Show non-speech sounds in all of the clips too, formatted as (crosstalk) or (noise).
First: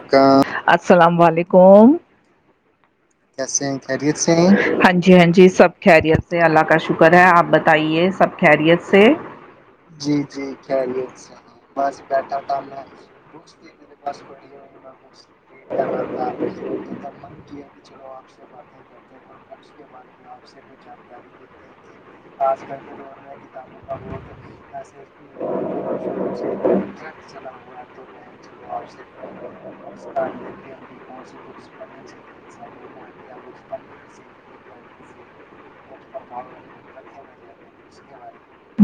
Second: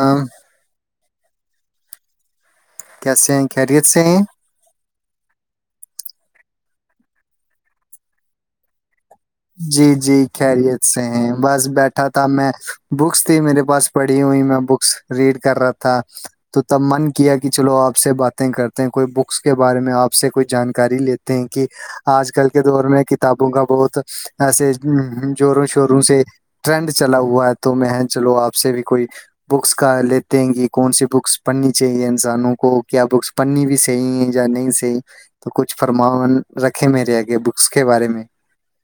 ہاں السلام علیکم کیسے ہیں خیریت سے ہیں ہاں جی ہاں جی سب خیریت سے اللہ کا شکر ہے آپ بتائیے سب خیریت سے جی جی خیریت سے ہیں بس بیٹھا تھا میں بکس تھی میرے پاس پڑھی ہوئی میں بک ریڈ کر رہا تھا تو تب من کیا کہ چلو آپ آ سے باتیں کرتے ہیں کوئی بکس کے بارے میں آپ سے کوئی جانکاری لیتے ہیں کہ آج کل کے دور میں کتابوں کا بہت ایسے جووروں شوروں سے ٹرینڈ چلا ہوا ہے تو میں چلو آپ سے بھی کوئی بکس کا لیتے ہیں گ کون سی بکس پڑھنی چاہیے انسانوں کو کو کیا بکس پڑھنی بھی صحی ہے یا نہیں صحی تو کچھ فرماان رکھے میرے آگے بکس کے بارے میں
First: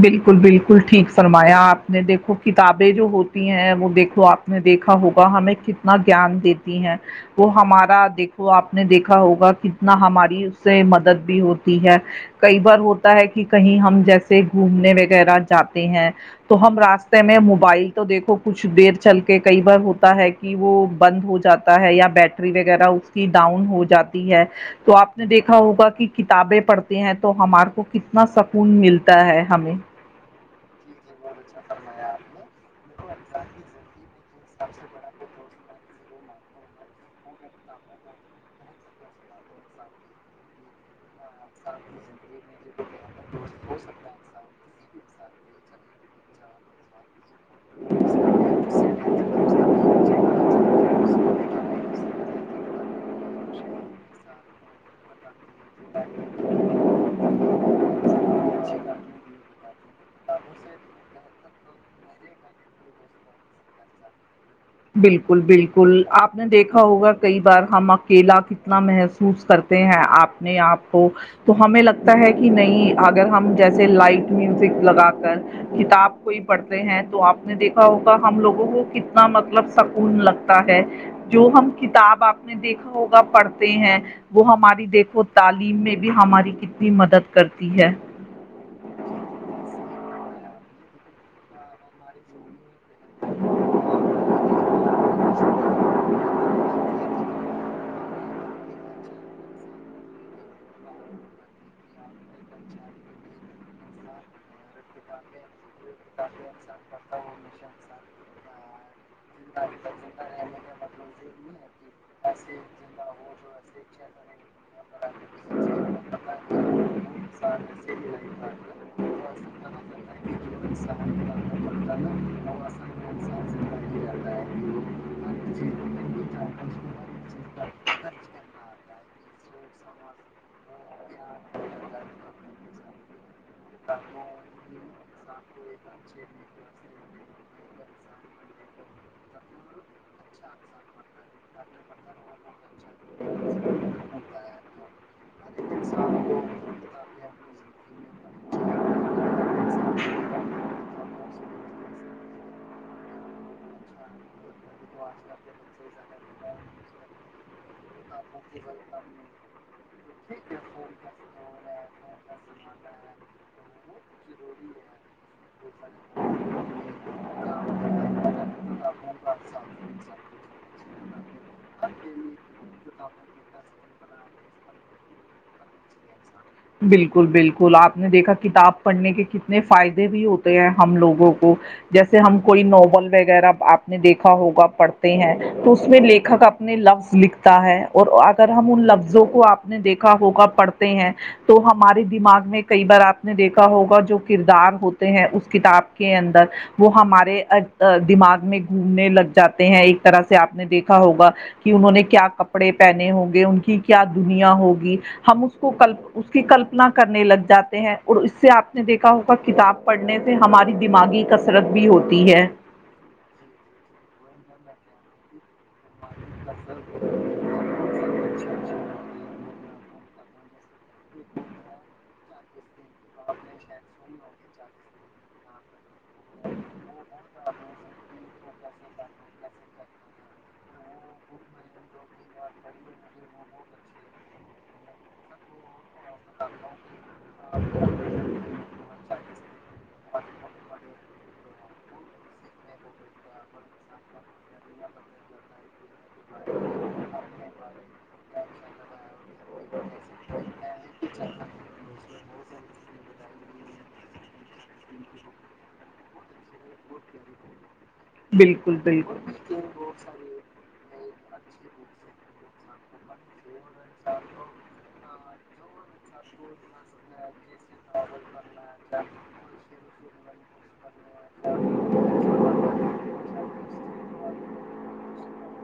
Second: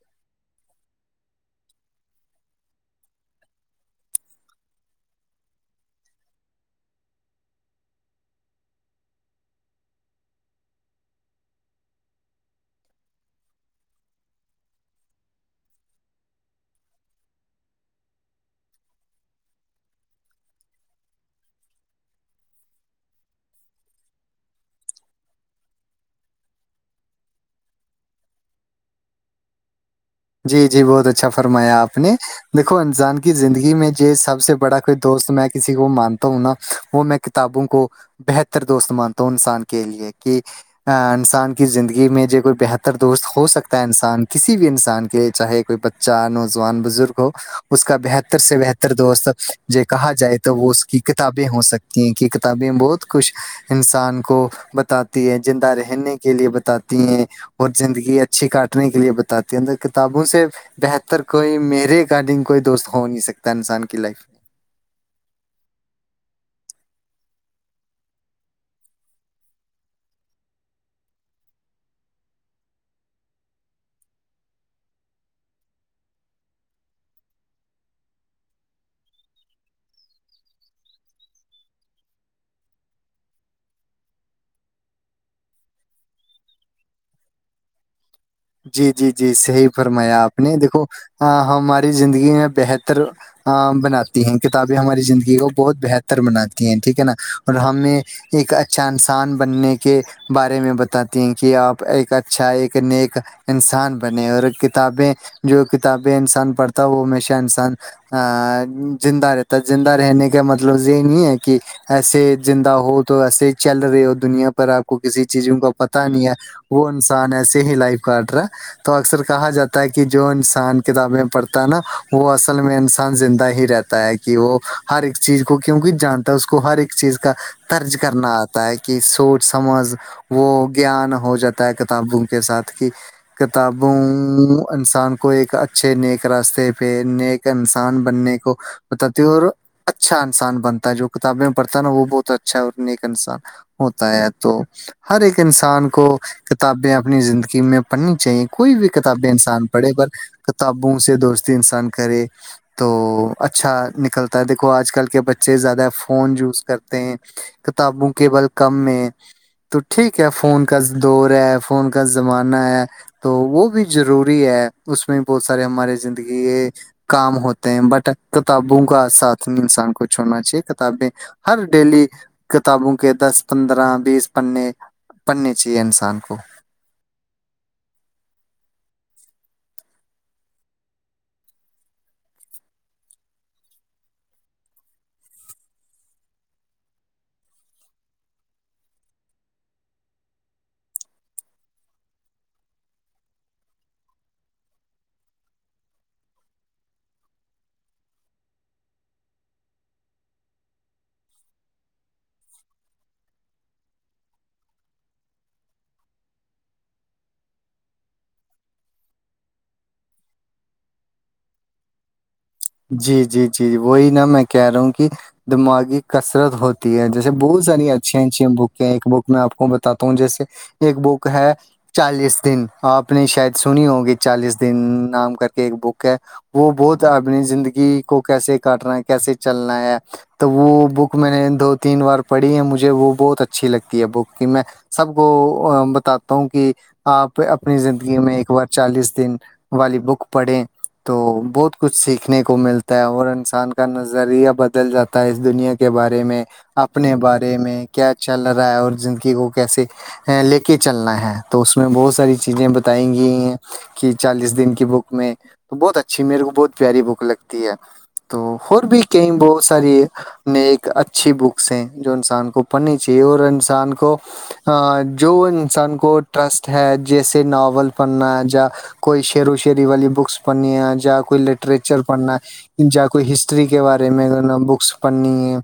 بالکل بالکل ٹھیک فرمایا آپ نے دیکھو کتابیں جو ہوتی ہیں وہ دیکھو آپ دیکھا ہوگا ہمیں کتنا گان دیتی ہیں وہ ہمارا دیک آپ نے دیکھا ہوگا کتنا ہماری اس سے مدد بھی ہوتی ہے کئی بار ہوتا ہے کہ کہیں ہم جیسے گھومنے وغیرہ جاتے ہیں تو ہم راستے میں موبائل تو دیکھو کچھ دیر چل کے کئی بار ہوتا ہے کہ وہ بند ہو جاتا ہے یا بیٹری وغیرہ اس کی ڈاؤن ہو جاتی ہے تو آپ نے دیکھا ہوگا کہ کتابیں پڑھتے ہیں تو ہمارے کو کتنا سکون ملتا ہے ہمیں جی بہت اچھا اچھا فرمایا آپ نے دیکھو انسان کی زندگی میں جو سب سے بڑا کوئی دوست میں کسی کو مانتا ہوں نا وہ میں کتابوں کو بہتر دوست مانتا ہوں انسان کے لیے کہ انسان کی زندگی میں جب ئی بہتر دوست ہو سکتا ہے انسان کسی بھی انسان کے کہ چاہے کوئی بچہ نوجوان بزرگ ہو اس کا بہتر سے بہتر دوست کہا جائے تو وہ اس کی کتابیں ہو سکتی ہیں کہ کتابیں بہت کچھ انسان کو بتاتی ہے زندہ رہنے کے لیے بتاتی ہیں اور زندگی اچھی کاٹنے کے لیے بتاتی ہیںر کتابوں سے بہتر کوئی میرے اکارڈنگ کوئی دوست ہو نہیں سکتا انسان کی لائف بالکل بالکل آپ نے دیکھا ہوگا کئی بار ہم اکیلا کتنا محسوس کرتے ہیں آپ نے آپ کو تو ہمیں لگتا ہے کہ نہیں اگر ہم جیسے لائٹ میوزک لگا کر کتاب کوئی پڑھتے ہیں تو آپ نے دیکھا ہوگا ہم لوگوں کو کتنا مطلب مطلب سکون لگتا ہے جو ہم کتاب آپ نے دیکھا ہوگا پڑھتے ہیں وہ ہماری دیکھو تعلیم میں بھی ہماری کتنی مدد کرتی ہے جی جی جی صحیح فرمایا آپ نے دیکھو ہماری زندگی میں بہتر ا بناتی ہیں کتابیں ہماری زندگی کو بہت بہتر بناتی ہیں ٹھیک ہے نا اور ہمیں ایک اچھا انسان بننے کے بارے میں بتاتی ہیں کہ آپ ایک اچھا ایک نیک انسان بنے اور کتابیں جو کتابیں انسان پڑھتا وہ ہمیشہ انسان زندہ رہتا تو زندہ رہنے کا مطلب یہ نہیں ہے کہ ایسے زندہ ہو تو ایسے ہی چل رہے ہو دنیا آپ کو کسی چیزوں کا پتا نہیں ہے وہ انسان ایسے ہی لائف کا رہا تو اکثر کہا جاتا ہے کہ جو انسان کتابیں پڑھتا ہے نا وہ ال میں انسان زندہ ہی رہتا ہے کہ وہ ہر ایک چیز کو کیوںک جانتا ہے اس کو ہر ایک چیز کا طرج کرنا آتا ہے کہ سوچ سمجھ وہ گیان ہو جاتا ہے کتابوں کے ساتھ کہ کتابوں انسان کو ایک اچھے نیک راستے پہ نیک انسان بننے کو بتاتی ہ اور اچھا انسان بنتا ہے جو کتابیں میں پڑتا نا وہ بہت اچھا ہے اور نیک انسان ہوتا ہے تو ہر ایک انسان کو کتابیں اپنی زندگی کہ میں پڑھنی چاہیے کوئی بھی کتابیں انسان پڑھے پر کتابوں سے دوستی انسان کرے تو اچھا نکلتا ہے دیکھو آج کل کے بچے زیادہ فون یوز کرتے ہیں کتابوں کے بل کم میں تو ٹھیک ہے فون کا دور ہے فون کا مانا ہے تو وہ بھی ضروری ہے اس میں بہت سارے ہمارے زندگی یہ کام ہوتے ہیں بٹ کتابوں کا ساتھ انسان کو چھوڑنا چاہیے کتابیں ہر ڈیلی کتابوں کے دس پندرہ بیس پڑنے پڑھنے چاہیے انسان کو بالکل بالکل آپ نے دیکھا کتاب پڑھنے کے کتنے فائدے بھی ہوتے ہیں ہم لوگوں کو جیسے ہم کوئی ناول وغیرہ آپ نے دیکھا ہوگا پڑھتے ہیں تو اس میں لیکھک اپنے لفظ لکھتا ہے اور اگر ہم ان لفظوں کو آپ نے دیکھا ہوگا پڑھتے ہیں تو ہمارے دماغ میں کئی بار آپ نے دیکھا ہوگا جو کردار ہوتے ہیں اس کتاب کے اندر وہ ہمارے دماغ میں گھومنے لگ جاتے ہیں ایک طرح سے آپ نے دیکھا ہوگا کہ انہوں نے کیا کپڑے پہنے ہوں گے ان کی کیا دنیا ہوگی ہم اس کو کلپ اس کی کلپنا کرنے لگ جاتے ہیں اور اس سے آپ نے دیکھا ہوگا کتاب پڑھنے ہماری دماغی کثرت بھی ہوتی ہے جی جی جی جی وہی نا میں کہہ رہا ہوں کہ دماغی کثرت ہوتی ہے جیسے بہت ساری اچھی اچھی بکیں ایک بک میں آپ کو بتاتا ہوں جیسے ایک بک ہے چالیس دن آپ نے شاید سنی ہوگی چالیس دن نام کر کے ایک بک ہے وہ بہت اپنی زندگی کو کیسے کاٹنا ہے کیسے چلنا ہے تو وہ بک میں نے دو تین بار پڑھی ہے مجھے وہ بہت اچھی لگتی ہے بک کہ میں سب کو بتاتا ہوں کہ آپ اپنی زندگی میں ایک بار چالیس دن والی بک پڑھیں تو بہت کچھ سیکھنے کو ملتا ہے اور انسان کا نظریہ بدل جاتا ہے اس دنیا کے بارے میں اپنے بارے میں کیا چل رہا ہے اور زندگی کو کیسے لے کے چلنا ہے تو اس میں بہت ساری چیزیں بتائیں گئی ہیں کی چالیس دن کی بک میں تو بہت اچھی میرے کو بہت پیاری بک لگتی ہے تو بالکل اور بھی کئی بالکل بہت ساری نے ایک اچھی بکس ہیں جو انسان کو پڑھنی چاہیے اور انسان کو جو انسان کو ٹرسٹ ہے جیسے ناول پڑھنا جیا کوئی شیرو شری والی بکس پڑنی ہے یا کوئی لٹریچر پڑھنا جیا کوئی ہسٹری کے بارے میں بکس پڑھنی ہے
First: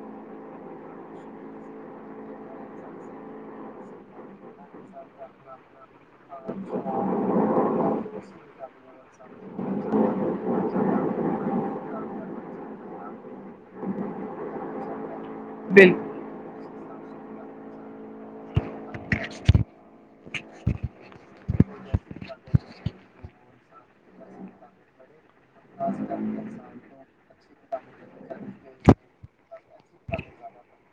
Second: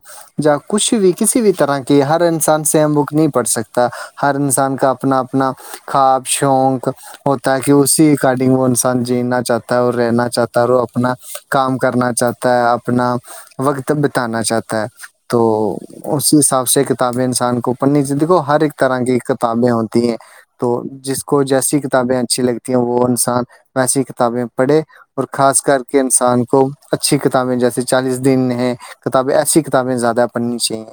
یا کچھ بھی کسی بھی طرح کی ہر انسان سے ہم بک نہیں پڑھ سکتا ہر انسان کا اپنا اپنا خواب شوق ہوتا ہے کہ اسی اکارڈنگ وہ انسان جینا چاہتا ہے اور رہنا چاہتا ہے اپنا کام کرنا چاہتا ہے اپنا وقت بتانا چاہتا ہے تو اسی حساب سے کتابیں انسان کو پڑھنی چاہ دیکھو ہر ایک طرح کی کتابیں ہوتی ہیں تو جس کو جیسی کتابیں اچھی لگتی ہیں وہ انسان ویسی کتابیں پڑھے اور خاص کر کے انسان کو اچھی کتابیں جیسے چالیس دن ہے کتابیں ایسی کتابیں زیادہ پڑھنی چاہئیں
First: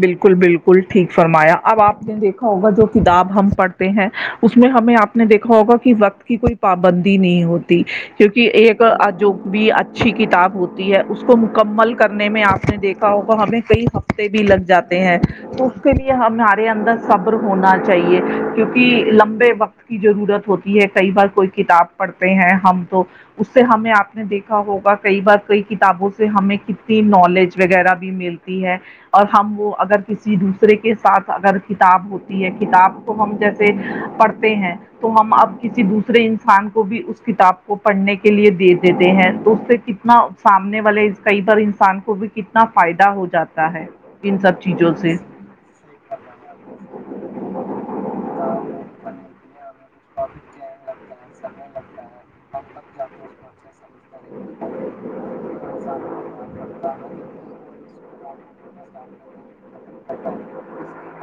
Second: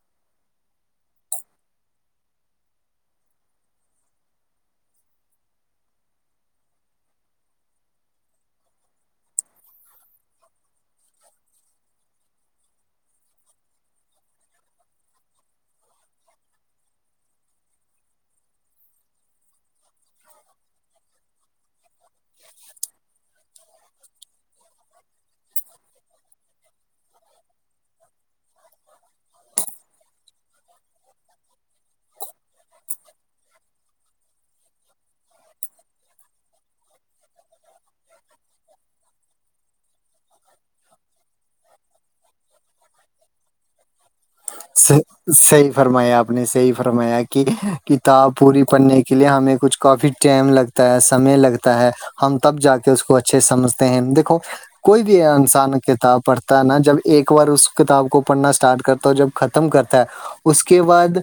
بالکل بالکل ٹھیک فرمایا اب آپ نے دیکھا ہوگا جو کتاب ہم پڑھتے ہیں اس میں ہمیں آپ نے دیکھا ہوگا کہ وقت کی کوئی پابندی نہیں ہوتی کیونکہ یہ ایک جو بھی ا اچھی کتاب ہوتی ہے اس کو مکمل کرنے میں آپ نے دیکھا ہوگا ہمیں کئی ہفتے بھی لگ جاتے ہیں اس کے لیے ہمارے اندر صبر ہونا چاہیے کیونکہ لمبے وقت کی ضرورت ہوتی ہے کئی بار کوئی کتاب پڑھتے ہیں ہم تو اس سے ہمیں آپ نے دیکھا ہوگا کئی بار کئی کتابوں سے ہمیں کتنی نالج وغیرہ بھی ملتی ہے اور ہم وہ اگر کسی دوسرے کے ساتھ اگر کتاب ہوتی ہے کتاب کو ہم جیسے پڑھ پ ہیں (unintelligible) تو ہم اپ کسی دوسرے انسان کو بھی اس کتاب کو پڑھنے کے لیے دے دیتے ہیں تو اس سے کتنا سامنے والے کئی بار انسان کو بھی کتنا فائدہ ہو جاتا ہے ان سب س چیزوں سے سی فرمایا آپ نے سےحی فرمایا کہ کتاب پوری پڑھنے کے لیے ہمیں کچھ کافی ٹائم لگتا سمے لگتا ہے ہم تب جا کے اس کو اچھے سمجھتے ہیں دیکھو کوئی بھی انسان کتاب پڑھتا ہے نا جب ایک بار اس کتاب کو پڑھنا اسٹارٹ کرتا ہو جب ختم کرتا ہے اس کے بعد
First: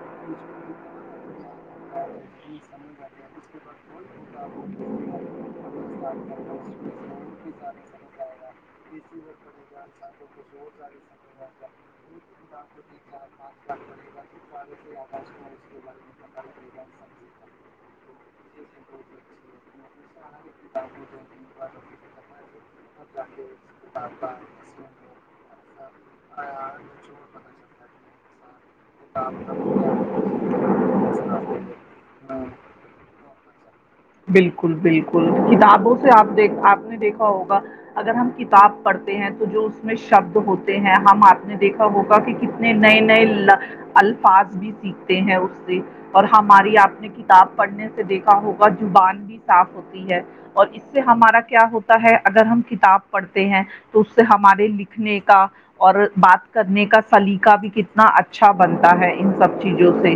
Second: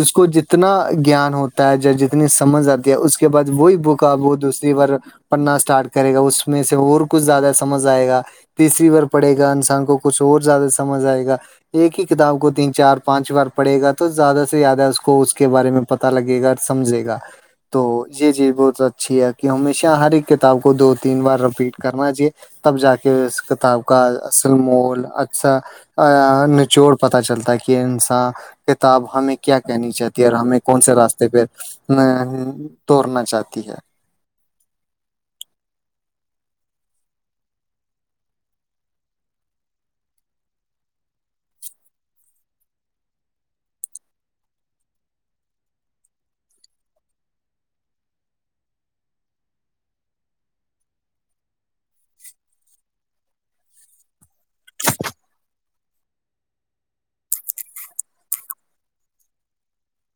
اس کو جتنا گیان ہوتا ہے جتنی سمجھ آتی ہے اس کے بعد وہی بک آب وہ دوسری بار پڑنا اسٹارٹ کرے گا اس میں سے اور کچھ زیادہ سمجھ آئے گا گا تیسری بار پڑے گا انسان کو کچھ اور زیادہ سمجھ آئے گا ایک ہی کتاب کو تین چار پانچ بار پڑے گا تو زیادہ سے زیادہ اس کو اس کے بارے میں پتا لگے گا اور سمجھے گا تو جی جی بہت اچھی ہے کہ ہمیشہ ہر ایک کتاب کو دو تین بار رپیٹ کرنا تب جا کے اس کتاب کا اصل مول اچھا نچوڑ پتا چلتا انسا کتاب ہمیں کیا کہنی چاہتی ہے اور ہمیں کون سے راستے پہ نہ توڑنا چاہتی ہے بالکل بالکل کتابوں سے آپ دیک آپ نے دیکھا ہوگا اگر ہم کتاب پڑھتے ہیں تو جو اس میں شبد ہوتے ہیں آپ نے دیکھا ہوگا کہ کتنے نئے نئے الفاظ بھی سیکھتے ہیں اس سے اور ہماری آپ نے کتاب پڑھنے سے دیکھا ہوگا زبان بھی صاف ہوتا اور اس سے ہمارا کیا ہوتا ہے اگر ہم کتاب پڑھتے ہیں تو اس سے ہمارے لکھنے کا اور بات کرنے کا سلیقہ بھی کتنا اچھا بنتا ہے ان سب چیزوں سے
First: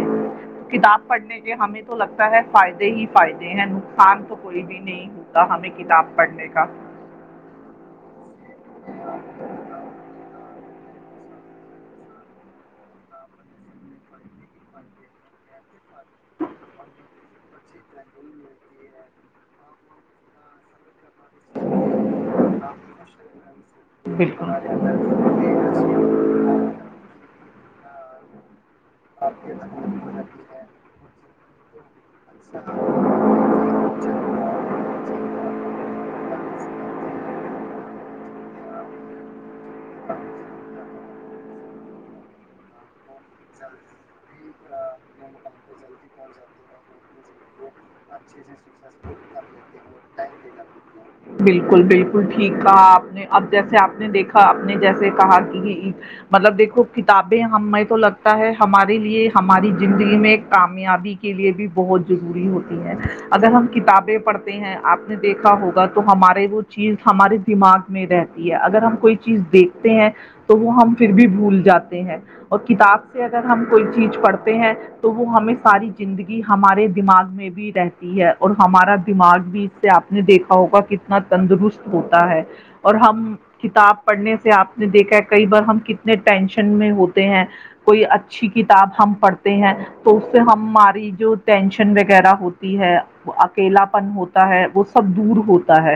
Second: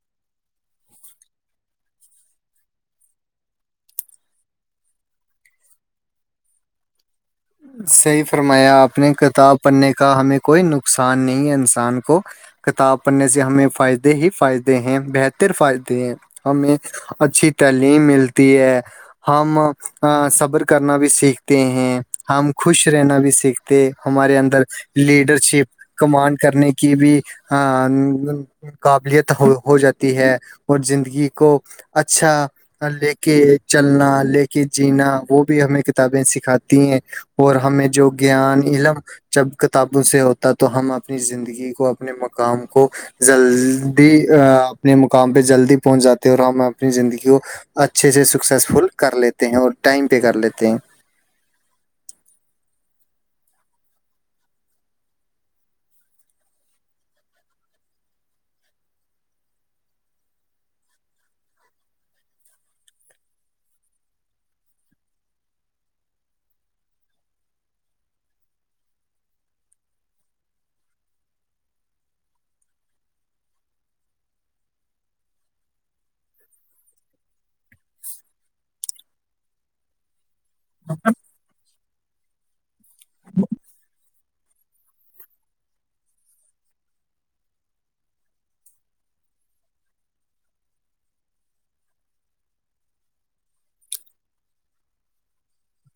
کتاب پڑھنے کے ہمیں تو لگتا ہے فائدے ہی فائدے ہیں نقصان تو کوئی بھی نہیں ہوتا ہمیں کتاب پڑھنے کا صحیح فرمایا اپنے کتاب پڑھنے کا ہمیں کوئی نقصان نہیں ہے انسان کو کتاب پڑھنے سے ہمیں فائدے ہی فائدے ہیں بہتر فائدے ہیں ہمیں اچھی تعلیم ملتی ہے ہم صبر کرنا بھی سیکھتے ہیں ہم خوش رہنا بھی سیکھتے ہمارے اندر لیڈر شپ کمانڈ کرنے کی بھی قابلیت ہو ہو جاتی ہے اور زندگی کو اچھا لے کہ چلنا لے کے جینا وہ بھی ہمیں کتابیں سکھاتی ہیں اور ہمیں جو گیان علم جب کتابوں سے ہوتا تو ہم اپ اپنی زندگی کو اپنے مقام کو جلدی اپنے مقام پہ جلدی پہنچ جاتے اور ہم اپنی زندگی کو اچھے سے سکسیزفل کر لیتے ہیں اور ٹائم پہ کر لیتے ہیں بالکل بالکل ٹھیک کہا آپ نے اب جیسے آپ نے دیکھا آپ نے جیسے کہا کہ مطلب دیکھو کتابیں ہمیں تو لگ ہے ہمارے لیے ہماری زندگی میں کامیابی کے لیے بھی بہت ضروری ہوتی ہے اگر ہم کتابیں پڑھتے ہیں آپ نے دیکھا ہوگا تو ہمارے وہ چیز ہمارے دماغ میں رہتی ہے اگر ہم کوئی چیز دیکھتے ہیں تو وہ ہم پھر بھی بھول جاتے ہیں اور کتاب سے اگر ہم کوئی چیز پڑھتے ہیں تو وہ ہمیں ساری زندگی ہمارے دماغ میں بھی رہتی ہے اور ہمارا دماغ بھی آپ نے دیکھا ہوگا کتنا تندرست ہوتا ہے اور ہم کتاب پڑھنے سے آپ نے دیکھا ہے کئی بار ہم کتنے ٹینشن میں ہوتے ہیں کوئی اچھی کتاب ہم پڑھتے ہیں تو اس سے ہماری جو ٹینشن وغیرہ ہوتی ہے اکیلا پن ہوتا ہے وہ سب دور ہوتا ہے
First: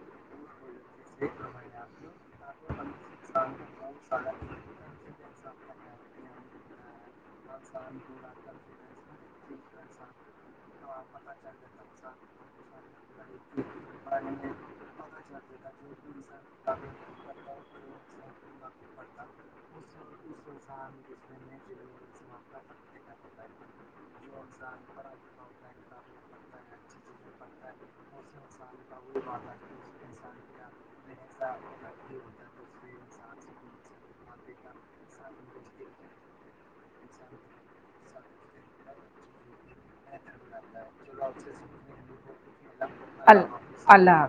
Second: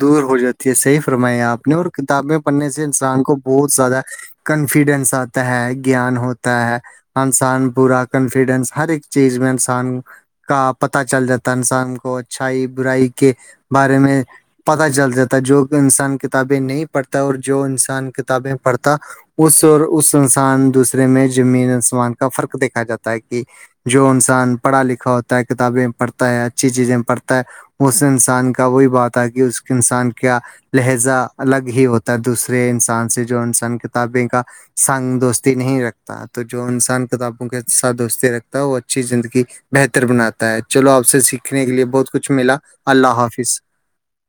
دور ہو جاتی ہے صحیح فرمائی آپ نے اور کتابیں پڑھنے سے انسان کو بہت زیادہ کنفیڈینس آتا ہے گیان ہوتا ہے انسان پورا کانفیڈینس ہر ایک چیز میں انسان کا پتا چل جاتا انسان کو اچھائی برائی کے بارے میں جل جاتتا ہے جو انسان کتابیں نہیں پڑھتا اور جو انسان کتابیں پڑھتا اس اور اس انسان دوسرے میں زمین انسمان کا فرق دیکھا جاتا ہے کہ جو انسان پڑھا لکھا ہوتا ہے کتابیں پڑھتا ہے اچھی چیزیں پڑھتا ہے اس انسان کا وہی بات ہے کہ اس انسان کیا لہجہ الگ ہی ہوتا ہے دوسرے انسان سے جو انسان کتابیں کا سانگ دوستی نہیں رکھتا تو جو انسان کتابوں کے ساتھ دوستی رکھتا ہے وہ اچھی زندگی بہتر بناتا ہے چلو آپ سے سیکھنے کے لیے بہت کچھ ملا اللہ حافظ اللہ